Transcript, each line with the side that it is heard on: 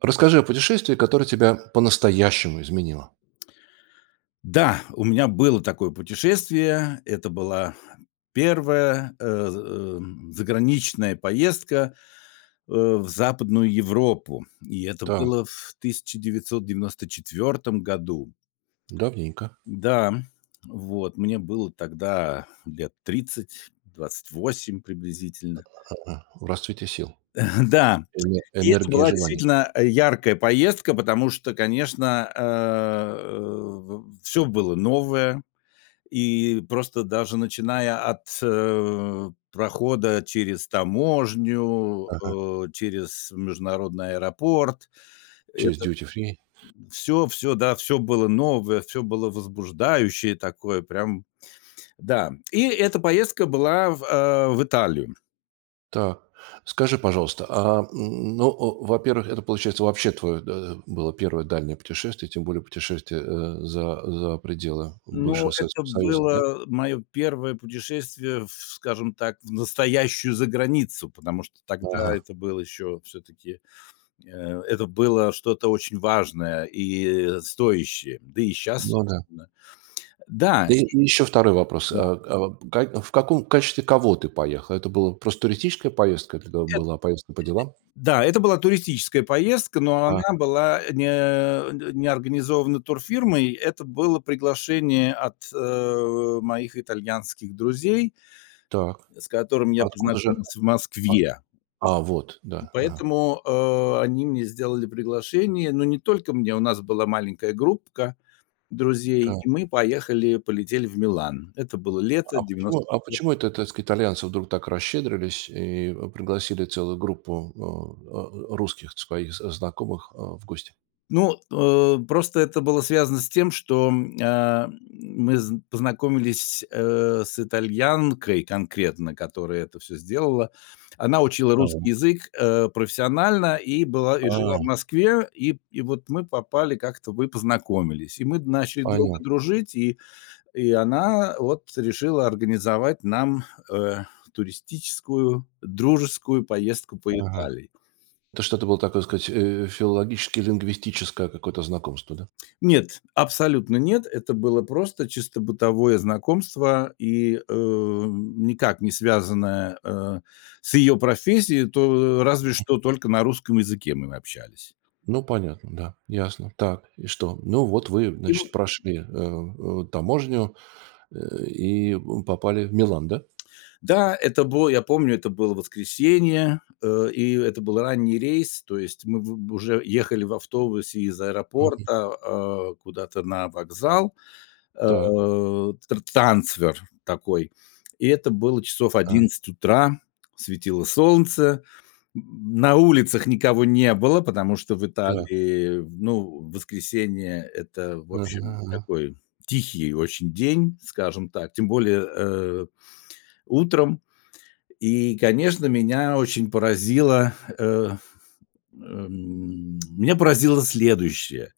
right: Расскажи о путешествии, которое тебя по-настоящему изменило.
left: Да, у меня было такое путешествие. Это была первая, э, за эм, заграничная поездка, э, в Западную Европу, и это
right: Так.
left: было в 1994 году.
right: Давненько.
left: Да, м, вот мне было тогда лет 30, 28 приблизительно.
right: А, в расцвете сил,
left: Да,
right: эне
left: и это
right: энергии и
left: была
right: желаний.
left: действительно, а, яркая поездка, потому что, конечно, э, в всё было новое, и просто даже начиная от, э, прохода через таможню,
right: Ага.
left: э, через международный аэропорт,
right: Через
left: это,
right: Duty Free.
left: м, всё всё, да, всё было новое, всё было возбуждающее такое прям. Да, и эта поездка была в э, в Италию.
right: Так, скажи, пожалуйста, а н ну, а, во-первых, это, получается, вообще твое, да, было 1 дальнее путешествие, тем более путешествие, э, за за пределы
left: Ну,
right: бывшего
left: это
right: Советского Союза, да?
left: было мое 1 путешествие в, скажем так, в настоящую заграницу, потому что тогда
right: Ага.
left: это было еще все-таки, э, это было что-то очень важное и стоящее. Да и щас,
right: Ну да.
left: собственно. Да
right: И
left: и
right: и ещё 2 вопрос.
left: да.
right: А а как в каком качестве кого ты поехал? Это была просто туристическая поездка? Или это
left: Эт
right: была поездка по делам?
left: Да, это была туристическая поездка, но
right: А.
left: она была, э, не, э, н не организована турфирмой. Это было приглашение от, э, моих итальянских друзей.
right: Так.
left: С которыми
right: А
left: я
right: откуда же?
left: познакомился в
right: А,
left: Москве.
right: а, вот,
left: Пой
right: да. Ага.
left: поэтому, э, они мне сделали приглашение, но не только мне, у нас была маленькая группка друзей,
right: Так.
left: и мы поехали, полетели в Милан. Это было лето
right: А почему,
left: девяносто
right: а
left: четвертого.
right: почему это, так сказать, итальянцы вдруг так расщедрились и, а, пригласили целую группу, а, а, ру русских своих з знакомых, а, в гости?
left: Ну, э, просто это было связано с тем, что, м, а мы зн познакомились с, э, с итальянкой конкретно, которая это всё сделала. Она учила русский
right: Так.
left: язык, э, профессионально и была, и жила в
right: А.
left: Москве, и, п и вот мы попали как-то, мы познакомились, и мы начали друг друга
right: Понятно.
left: дружить, и и она вот решила организовать нам, э, туристическую дружескую поездку по
right: Ага.
left: Италии.
right: Это что-то было такое, сказать, э, филологически-лингвистическое какое-то знакомство, да?
left: Нет, абсолютно нет, это было просто чисто бытовое знакомство и, э, никак не связанное, э, с её профессией, то разве
right: Мгм.
left: что только на русском языке мы общались.
right: Ну, понятно, да, ясно. Так, и что? Ну, вот, вы,
left: И
right: значит,
left: вот.
right: прошли, э, э, таможню, э, и, м, попали в Милан, да?
left: Да, это было, я помню, это было воскресенье, э, и это был ранний рейс, то есть мы вы б уже ехали в автобусе из
right: Мгм.
left: аэропорта, а, куда-то на вокзал, а,
right: Так.
left: тра трансфер такой, и это было часов
right: Да.
left: 11 утра, светило солнце, м, на улицах никого не было, потому что в
right: Так.
left: Италии, ну, воскресенье- это, в
right: Ага,
left: общем,
right: ага.
left: такой тихий очень день, скажем так, тем более, э, утром. И, конечно, меня очень поразило, э, эм. Меня поразило следующее.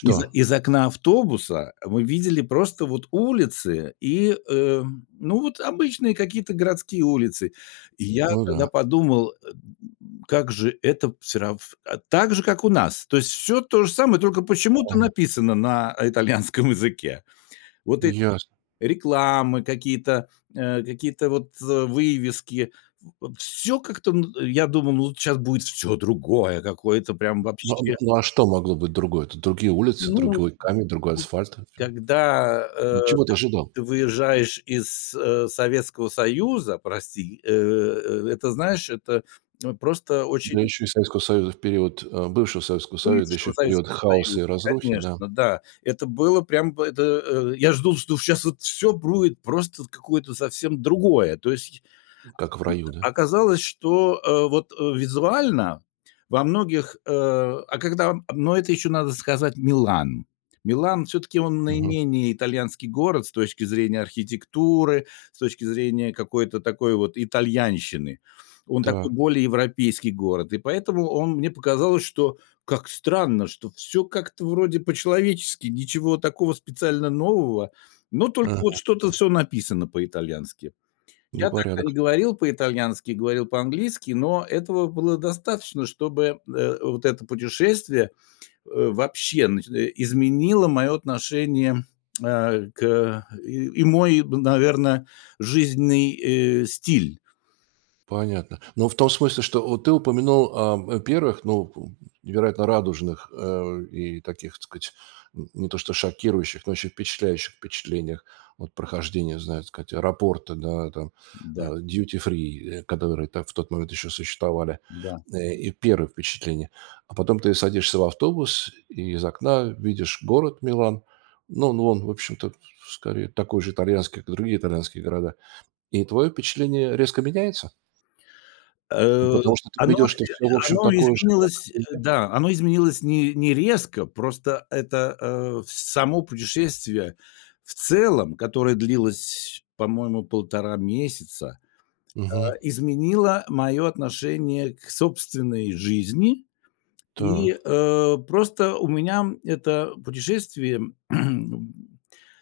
left: Из о из окна автобуса мы видели просто вот улицы и, э, ну вот обычные какие-то городские улицы. И я
right: Ну
left: тогда
right: да.
left: подумал, э, м, как же это всё рав а, так же, как у нас. То есть всё то же самое, только почему-то
right: Мгм.
left: написано на итальянском языке. Вот эти
right: Ясно.
left: рекламы, какие-то, а, какие-то вот, э, вывески, в всё как-то, м, я думал, ну вот щас будет всё другое какое-то прям
right: Н ну, а
left: вообще.
right: ну, а что могло быть другое? Это другие улицы,
left: Ну, может
right: другой камень, другой
left: быть, да.
right: асфальт? [unintelligible]
left: Когда, э,
right: М, чего ты
left: ты
right: ожидал?
left: ты выезжаешь из, э, Советского Союза, прости, э, это, знаешь, это просто
right: Да
left: очень
right: ещё и Советского Союза в период, а, бывшего Советского Союза, да
left: Бывшего
right: ещё и в период
left: Советского
right: хаоса
left: Союза,
right: и разрухи, да.
left: конечно. Да, это было прям бы это, э. Я жду, что щас вот всё будет просто вот какое-то совсем другое. То есть,
right: М,
left: а
right: как в
left: тут
right: раю, да?
left: оказалось, что, э, вот, э, визуально во многих, э, а когда но это еще надо сказать- Милан. Милан, всё-таки, он
right: Мгм.
left: наименее итальянский город с точки зрения архитектуры, с точки зрения какой-то такой вот итальянщины, он такой
right: Так.
left: более европейский город, и поэтому он мне показалось, что как странно, что всё как-то вроде по-человечески, ничего такого специально нового, но только
right: Ага,
left: вот
right: ага.
left: что-то всё написано по-итальянски. Я тогда не
right: Непорядок.
left: говорил по-итальянски, говорил по-английски, но этого было достаточно, чтобы, э, вот это путешествие, э, вообще, значит, э, изменило мое отношение, э, к и и мой, наверно, жизненный, э, стиль.
right: Понятно. Но в том смысле, что вот ты упомянул о о 1, ну, п невероятно радужных, э, и таких, так сказать, м не то что шокирующих, но очень впечатляющих впечатлениях от прохождения, не знаю, так сказать, аэропорта там,
left: Да.
right: а, Duty Free, э, которые там в тот момент еще существовали,
left: Да.
right: э, и 1 впечатление. А потом ты садишься в автобус и из окна видишь город Милан. Ну, он, в общем-то, с скорее, такой же итальянский, как другие итальянские города. И твое впечатление резко меняется? Ну,
left: Э,
right: потому что ты
left: оно,
right: видел,
left: э,
right: что всё, в общем,
left: оно
right: такое же, как
left: изменилось, э,
right: везде.
left: да, оно изменилось не не резко, просто это, э, с само путешествие в целом, которое длилось, по-моему, 1,5 месяца, а,
right: Мгм.
left: изменило моё отношение к собственной жизни, и,
right: Так.
left: э, просто у меня это путешествие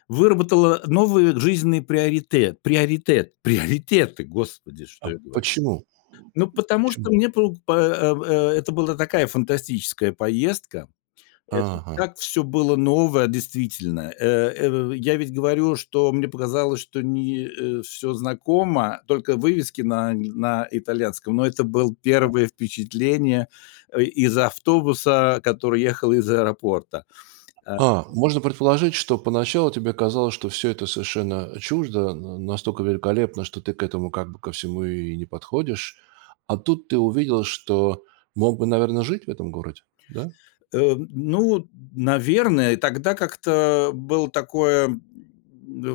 left: выработало новые жизненные приоритет приоритет приоритеты, Господи, что
right: А
left: я говорю.
right: почему? М,
left: Ну, потому что
right: почему?
left: мне по по э, а, это была такая фантастическая поездка, это и
right: Ага.
left: так всё было новое, действительно, э, эв в Я ведь говорю, что мне показалось, что мне, э, всё знакомо, только вывески на на итальянском, но это был
right: Так.
left: 1 впечатление, а, из автобуса, который ехал из аэропорта, а.
right: А, можно предположить, что поначалу тебе казалось, что всё это совершенно, а, чуждо, на настолько великолепно, что ты к этому как бы ко всему и не подходишь. А тут ты увидел, что мог бы, наверно, жить в этом городе, да?
left: Эм, ну, наверное, тогда как-то было такое, м,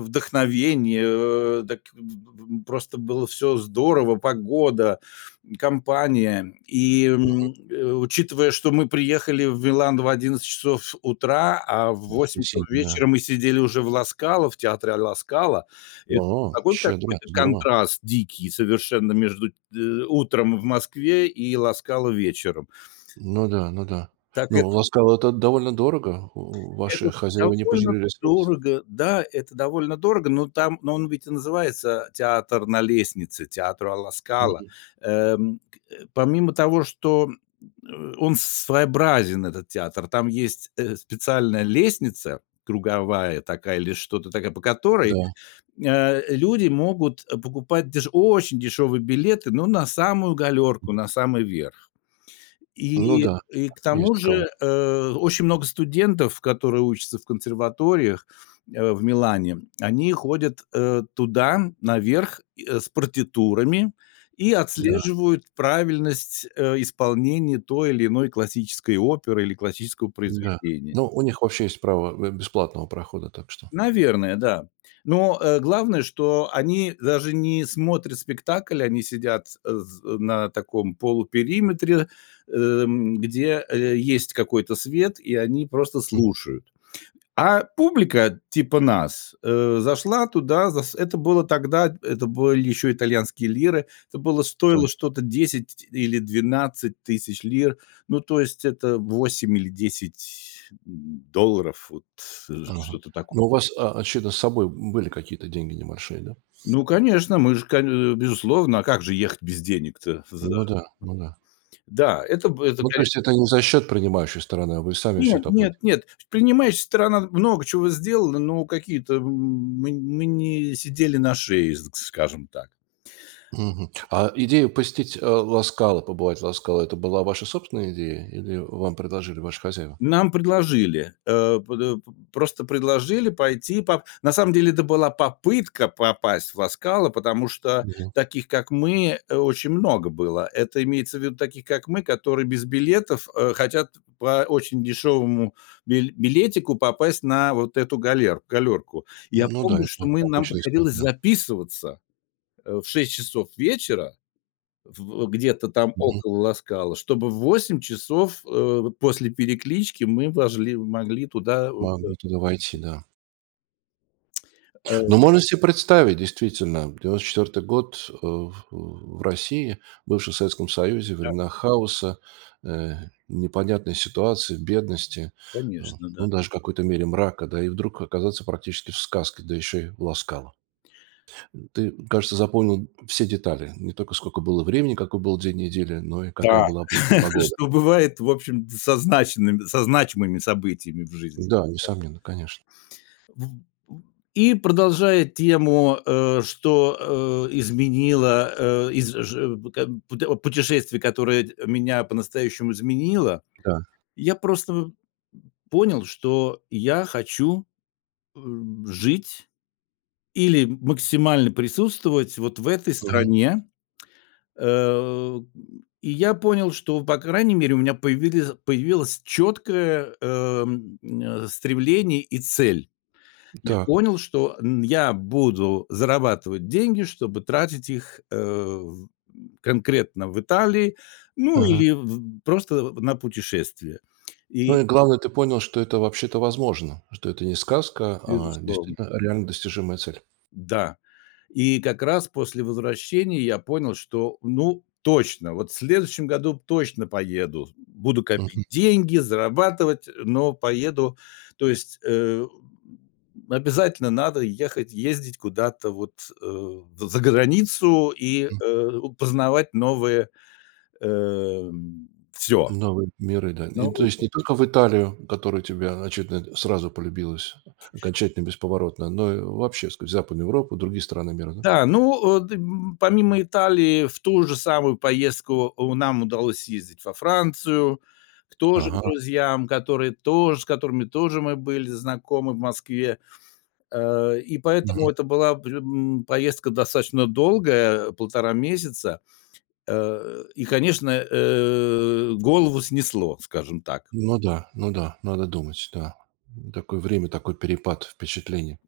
left: вдохновение, э, так, п п п просто было всё здорово: погода, м, компания. И,
right: Мгм.
left: м, э, учитывая, что мы приехали в Милан в 11 часов утра, а в 8 часов
right: Воскресенье, да.
left: вечера мы сидели уже в "Ла Скала", в театре "ала Скала"- это
right: А,
left: такой
right: щедро,
left: какой-то
right: здорово.
left: контраст дикий совершенно между, э, утром в Москве и "Ла Скала" вечером.
right: Ну да, ну да.
left: Так
right: Но в
left: это.
right: "Ла Скала" это довольно дорого, э,
left: Это
right: ваши хозяева не
left: довольно
right: пожалели, так сказать.
left: дорого, да, это довольно дорого, но там но он ведь и называется театр на лестнице, театр "Ла Скала",
right: Мгм.
left: эм, э. Помимо того, что, э, он своеобразен, этот театр, там есть, э, специальная лестница, круговая такая или что-то такая, по которой,
right: Да.
left: э, люди могут покупать деш очень дешевые билеты, но на самую
right: М.
left: галёрку, на самый верх.
right: Ну
left: И
right: да,
left: и к
right: есть
left: тому
right: таковой.
left: же, э, очень много студентов, которые учатся в консерваториях, э, в Милане, они ходят, э, туда, наверх, и, э, с партитурами, и
right: Да.
left: отслеживают правильность, э, исполнения той или иной классической оперы или классического
right: Да.
left: произведения.
right: Но у них вообще есть право бе бесплатного прохода, так что
left: Наверное, да. Но, э, главное, что они даже не смотрят спектакль, они сидят, э, з э, на таком полупериметре, эм, где, э, есть какой-то свет, и они просто
right: Мгм.
left: слушают. А публика типа нас, э, зашла туда, за с это было тогда, эт это были еще итальянские лиры, это было
right: Так.
left: стоило что-то 10 или 12 тысяч лир, ну, то есть, это 8 или 10 м долларов, вот, э,
right: Ага.
left: что-то
right: Но
left: такое.
right: у вас, о очевидно, с собой, м, были какие-то деньги небольшие, да?
left: Ну, конечно, мы же коне безусловно, а как же ехать без денег-то, за?
right: Ну да, ну да.
left: Да, это бы это
right: Ну, то
left: кане
right: есть это не за счёт принимающей стороны, а вы сами всё
left: Нет,
right: это
left: нет,
right: оплатили?
left: нет, принимающая сторона много чего сделала, но какие-то м, мы мы не сидели на шее, з скажем так.
right: Мгм, мгм. А идея посетить, а, "Ла Скала", побывать в "Ла Скала", это была ваша собственная идея? Или вам предложили ваши хозяева?
left: Нам предложили, а под э, п просто предложили пойти поп на самом деле это была попытка попасть в "Ла Скала", потому что
right: Мгм.
left: таких, как мы, э, очень много было. Это имеется в виду таких, как мы, которые без билетов, э, хотят п по очень дешёвому бил билетику попасть на вот эту галер галёрку.
right: М,
left: Я
right: ну да,
left: помню, что
right: это
left: мы нам
right: обычная история.
left: приходилось
right: Да.
left: записываться, э, в 6 часов вечера в где-то там
right: Мгм.
left: около "Ла Скала", чтобы в 8 часов, а, после переклички мы вошли могли туда войти.
right: Могли туда войти, да.
left: Э.
right: Но можно се представить, действительно, 94-й год, э, в э, в России, бывшей в Советском Союзе-
left: Да.
right: времена хаоса, э, непонятной ситуации, бедности, э,
left: Конечно, да.
right: ну, даже в какой-то мере мрака, да, и вдруг оказаться практически в сказке, да еще и в "Ла Скала". М, ты, кажется, запомнил все детали. Не только скока было времени, какой был день недели, но и какая
left: Да.
right: была по погода.
left: Что бывает, в общем-то, со значинымы со значимыми событиями в жизни. Да-да-да.
right: Да, несомненно, конечно.
left: В в и продолжая тему, э, что, э, изменило, э, из ж п как бы п о путешествий, которое д меня по-настоящему изменило,
right: Да.
left: я просто понял, что я хочу, эм, жить или, м максимально присутствовать вот в этой
right: Мгм.
left: стране, э. И я понял, что, по крайней мере, у меня появились появилось четкое, эм, э, стремление и цель. Я
right: М-да.
left: понял, что, м, я буду зарабатывать деньги, чтобы тратить их, э, в м, конкретно в Италии, ну, или
right: Ага.
left: в просто на путешествия. И
right: Ну и, главное, ты понял, что это вообще-то возможно, что это не сказка, а
left: Безусловно.
right: действительно реально достижимая цель.
left: М-да. И как раз после возвращения я понял, что, ну, точно, вот в следующем году точно поеду, буду копить
right: Мгм.
left: деньги, зарабатывать, но поеду. То есть, э, м, обязательно надо ехать, ездить куда-то вот, э, в заграницу и,
right: М.
left: э, познавать новые, эм. Всё.
right: Новые миры, да, и То
left: Новые
right: есть
left: [unintelligible]
right: не только в Италию, которая тебе, очевидно, сразу полюбилась
left: Тише.
right: окончательно, бесповоротно, но и вообще, так сказать, в Западную Европу, другие страны мира, да?
left: Да, ну, а д м помимо Италии, в ту же самую поездку у нам удалось съездить во Францию к тоже к
right: Ага.
left: друзьям, которые тоже, с которыми тоже мы были знакомы в Москве, э, и поэтому
right: Мгм.
left: это была пр м поездка достаточно долгая, 1,5 месяца, э, и, конечно, э, голову снесло, скажем так.
right: Ну да. Ну да, надо думать, да, такое время, такой перепад впечатлений,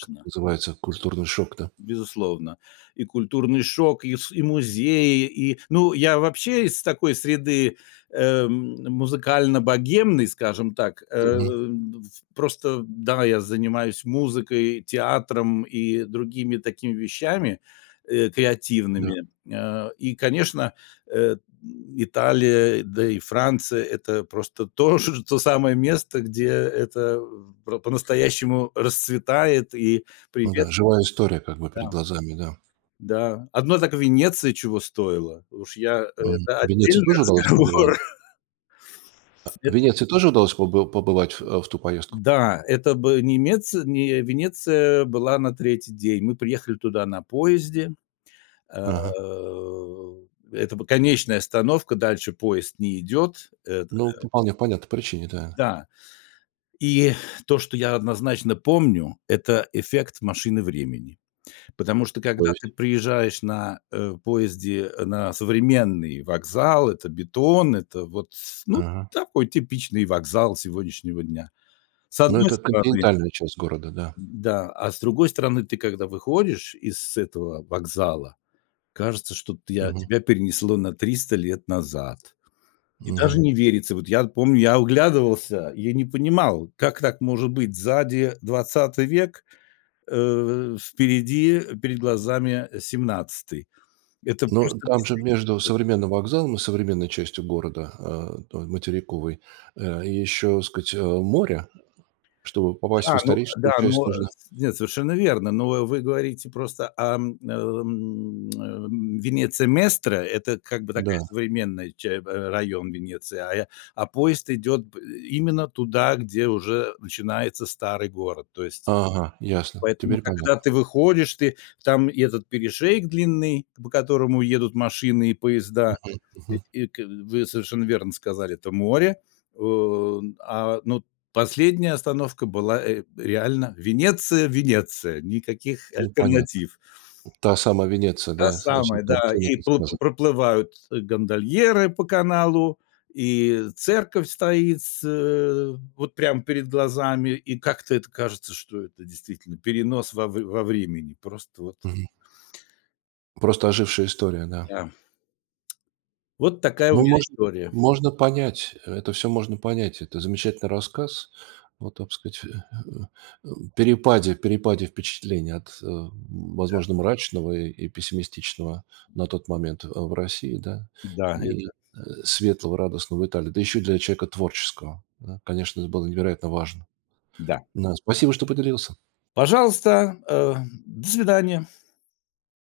right: как называется, культурный шок, да?
left: Безусловно, и культурный шок, и св и музеи, и, ну, я вообще из такой среды, эм, музыкально-богемной, скажем так,
right: Мгм.
left: эм, в просто, да, я занимаюсь музыкой, театром и другими такими вещами, э,
right: Да.
left: креативными, а, и, конечно, э, м, Италия, да и Франция- это просто то то самое место, где это в про по-настоящему расцветает и
right: Ну да. Живая
left: приветствуется,
right: история как бы
left: да.
right: перед глазами. Да.
left: Да, одной так Венеции чего стоило, уж я
right: Мгм,
left: это
right: в Венеции
left: отдельный
right: тоже удалось побывать?
left: разговор.
right: А в
left: Эт
right: Венеции тоже удалось побы побывать, а в ту поездку?
left: Да, это бы немеци не Венеция была на 3 день. Мы приехали туда на поезде. Э,
right: Ага.
left: это б конечная остановка, дальше поезд не идёт. Это
right: Ну, по
left: да.
right: вполне понятной причине. Да.
left: Да. И то, что я однозначно помню- это эффект машины времени, потому что когда ты
right: Полность
left: приезжаешь на, э, поезде, э, на современный вокзал, это бетон, это вот, ну,
right: Ага.
left: такой типичный вокзал сегодняшнего дня, с
right: Ну,
left: одной
right: это
left: стороны.
right: континентальная часть города, да.
left: Да, а с другой стороны, ты когда выходишь из этого вокзала, кажется, что ты а,
right: Мгм.
left: тебя перенесло на 300 лет назад. Мне даже
right: Мгм.
left: не верится. Вот я помню, я оглядывался, я не понимал, как так может быть: сзади 20 век, э, в впереди перед глазами 17. Это
right: Но
left: просто в
right: там же,
left: действительности.
right: между современным вокзалом и современной частью города, а, той материковой, а, еще, так сказать, а, море. Чтобы попасть в
left: Да, ну
right: историческую
left: да,
right: часть,
left: ну
right: нужно
left: нет, совершенно верно. Но вы говорите просто ам, ам, ам, Венеция Местра- это как бы такая
right: Да.
left: современная ча б а район Венеции, а я а поезд идёт б э, именно туда, где уже начинается старый город. То есть
right: Ага, ясно.
left: поэтому,
right: Теперь
left: когда
right: понятно.
left: ты выходишь, ты там, и этот перешеек длинный, к по которому едут машины и поезда,
right: Мгм,
left: и
right: мгм.
left: это вы совершенно верно сказали, это море, э, а, ну, последняя остановка была, э, реально Венеция, Венеция, никаких
right: Ну, понятно.
left: альтернатив.
right: Та самая Венеция,
left: Та
right: да? Со
left: самая,
right: всех
left: да,
right: картинок
left: и
right: и
left: проплы
right: сказок.
left: проплывают, э, гондольеры по каналу, и церковь стоит, э, вот прям перед глазами, и как-то это кажется, что это действительно перенос во в во времени, просто вот.
right: Мгм. Просто ожившая история, да.
left: Да. Вот такая у
right: Ну,
left: меня
right: можно
left: история.
right: можно понять, это всё можно понять. Это замечательный рассказ о, так сказать, а, перепаде перепаде впечатлений от, э,
left: Да.
right: возможно, мрачного и и пессимистичного, а, на тот момент, а, в России, да,
left: Да,
right: и,
left: это.
right: э, светлого, радостного в Италии. Да еще и для человека творческого, да. Конечно, это было невероятно важно,
left: Да.
right: да. Спасибо, что поделился.
left: Пожалуйста, а, до свидания.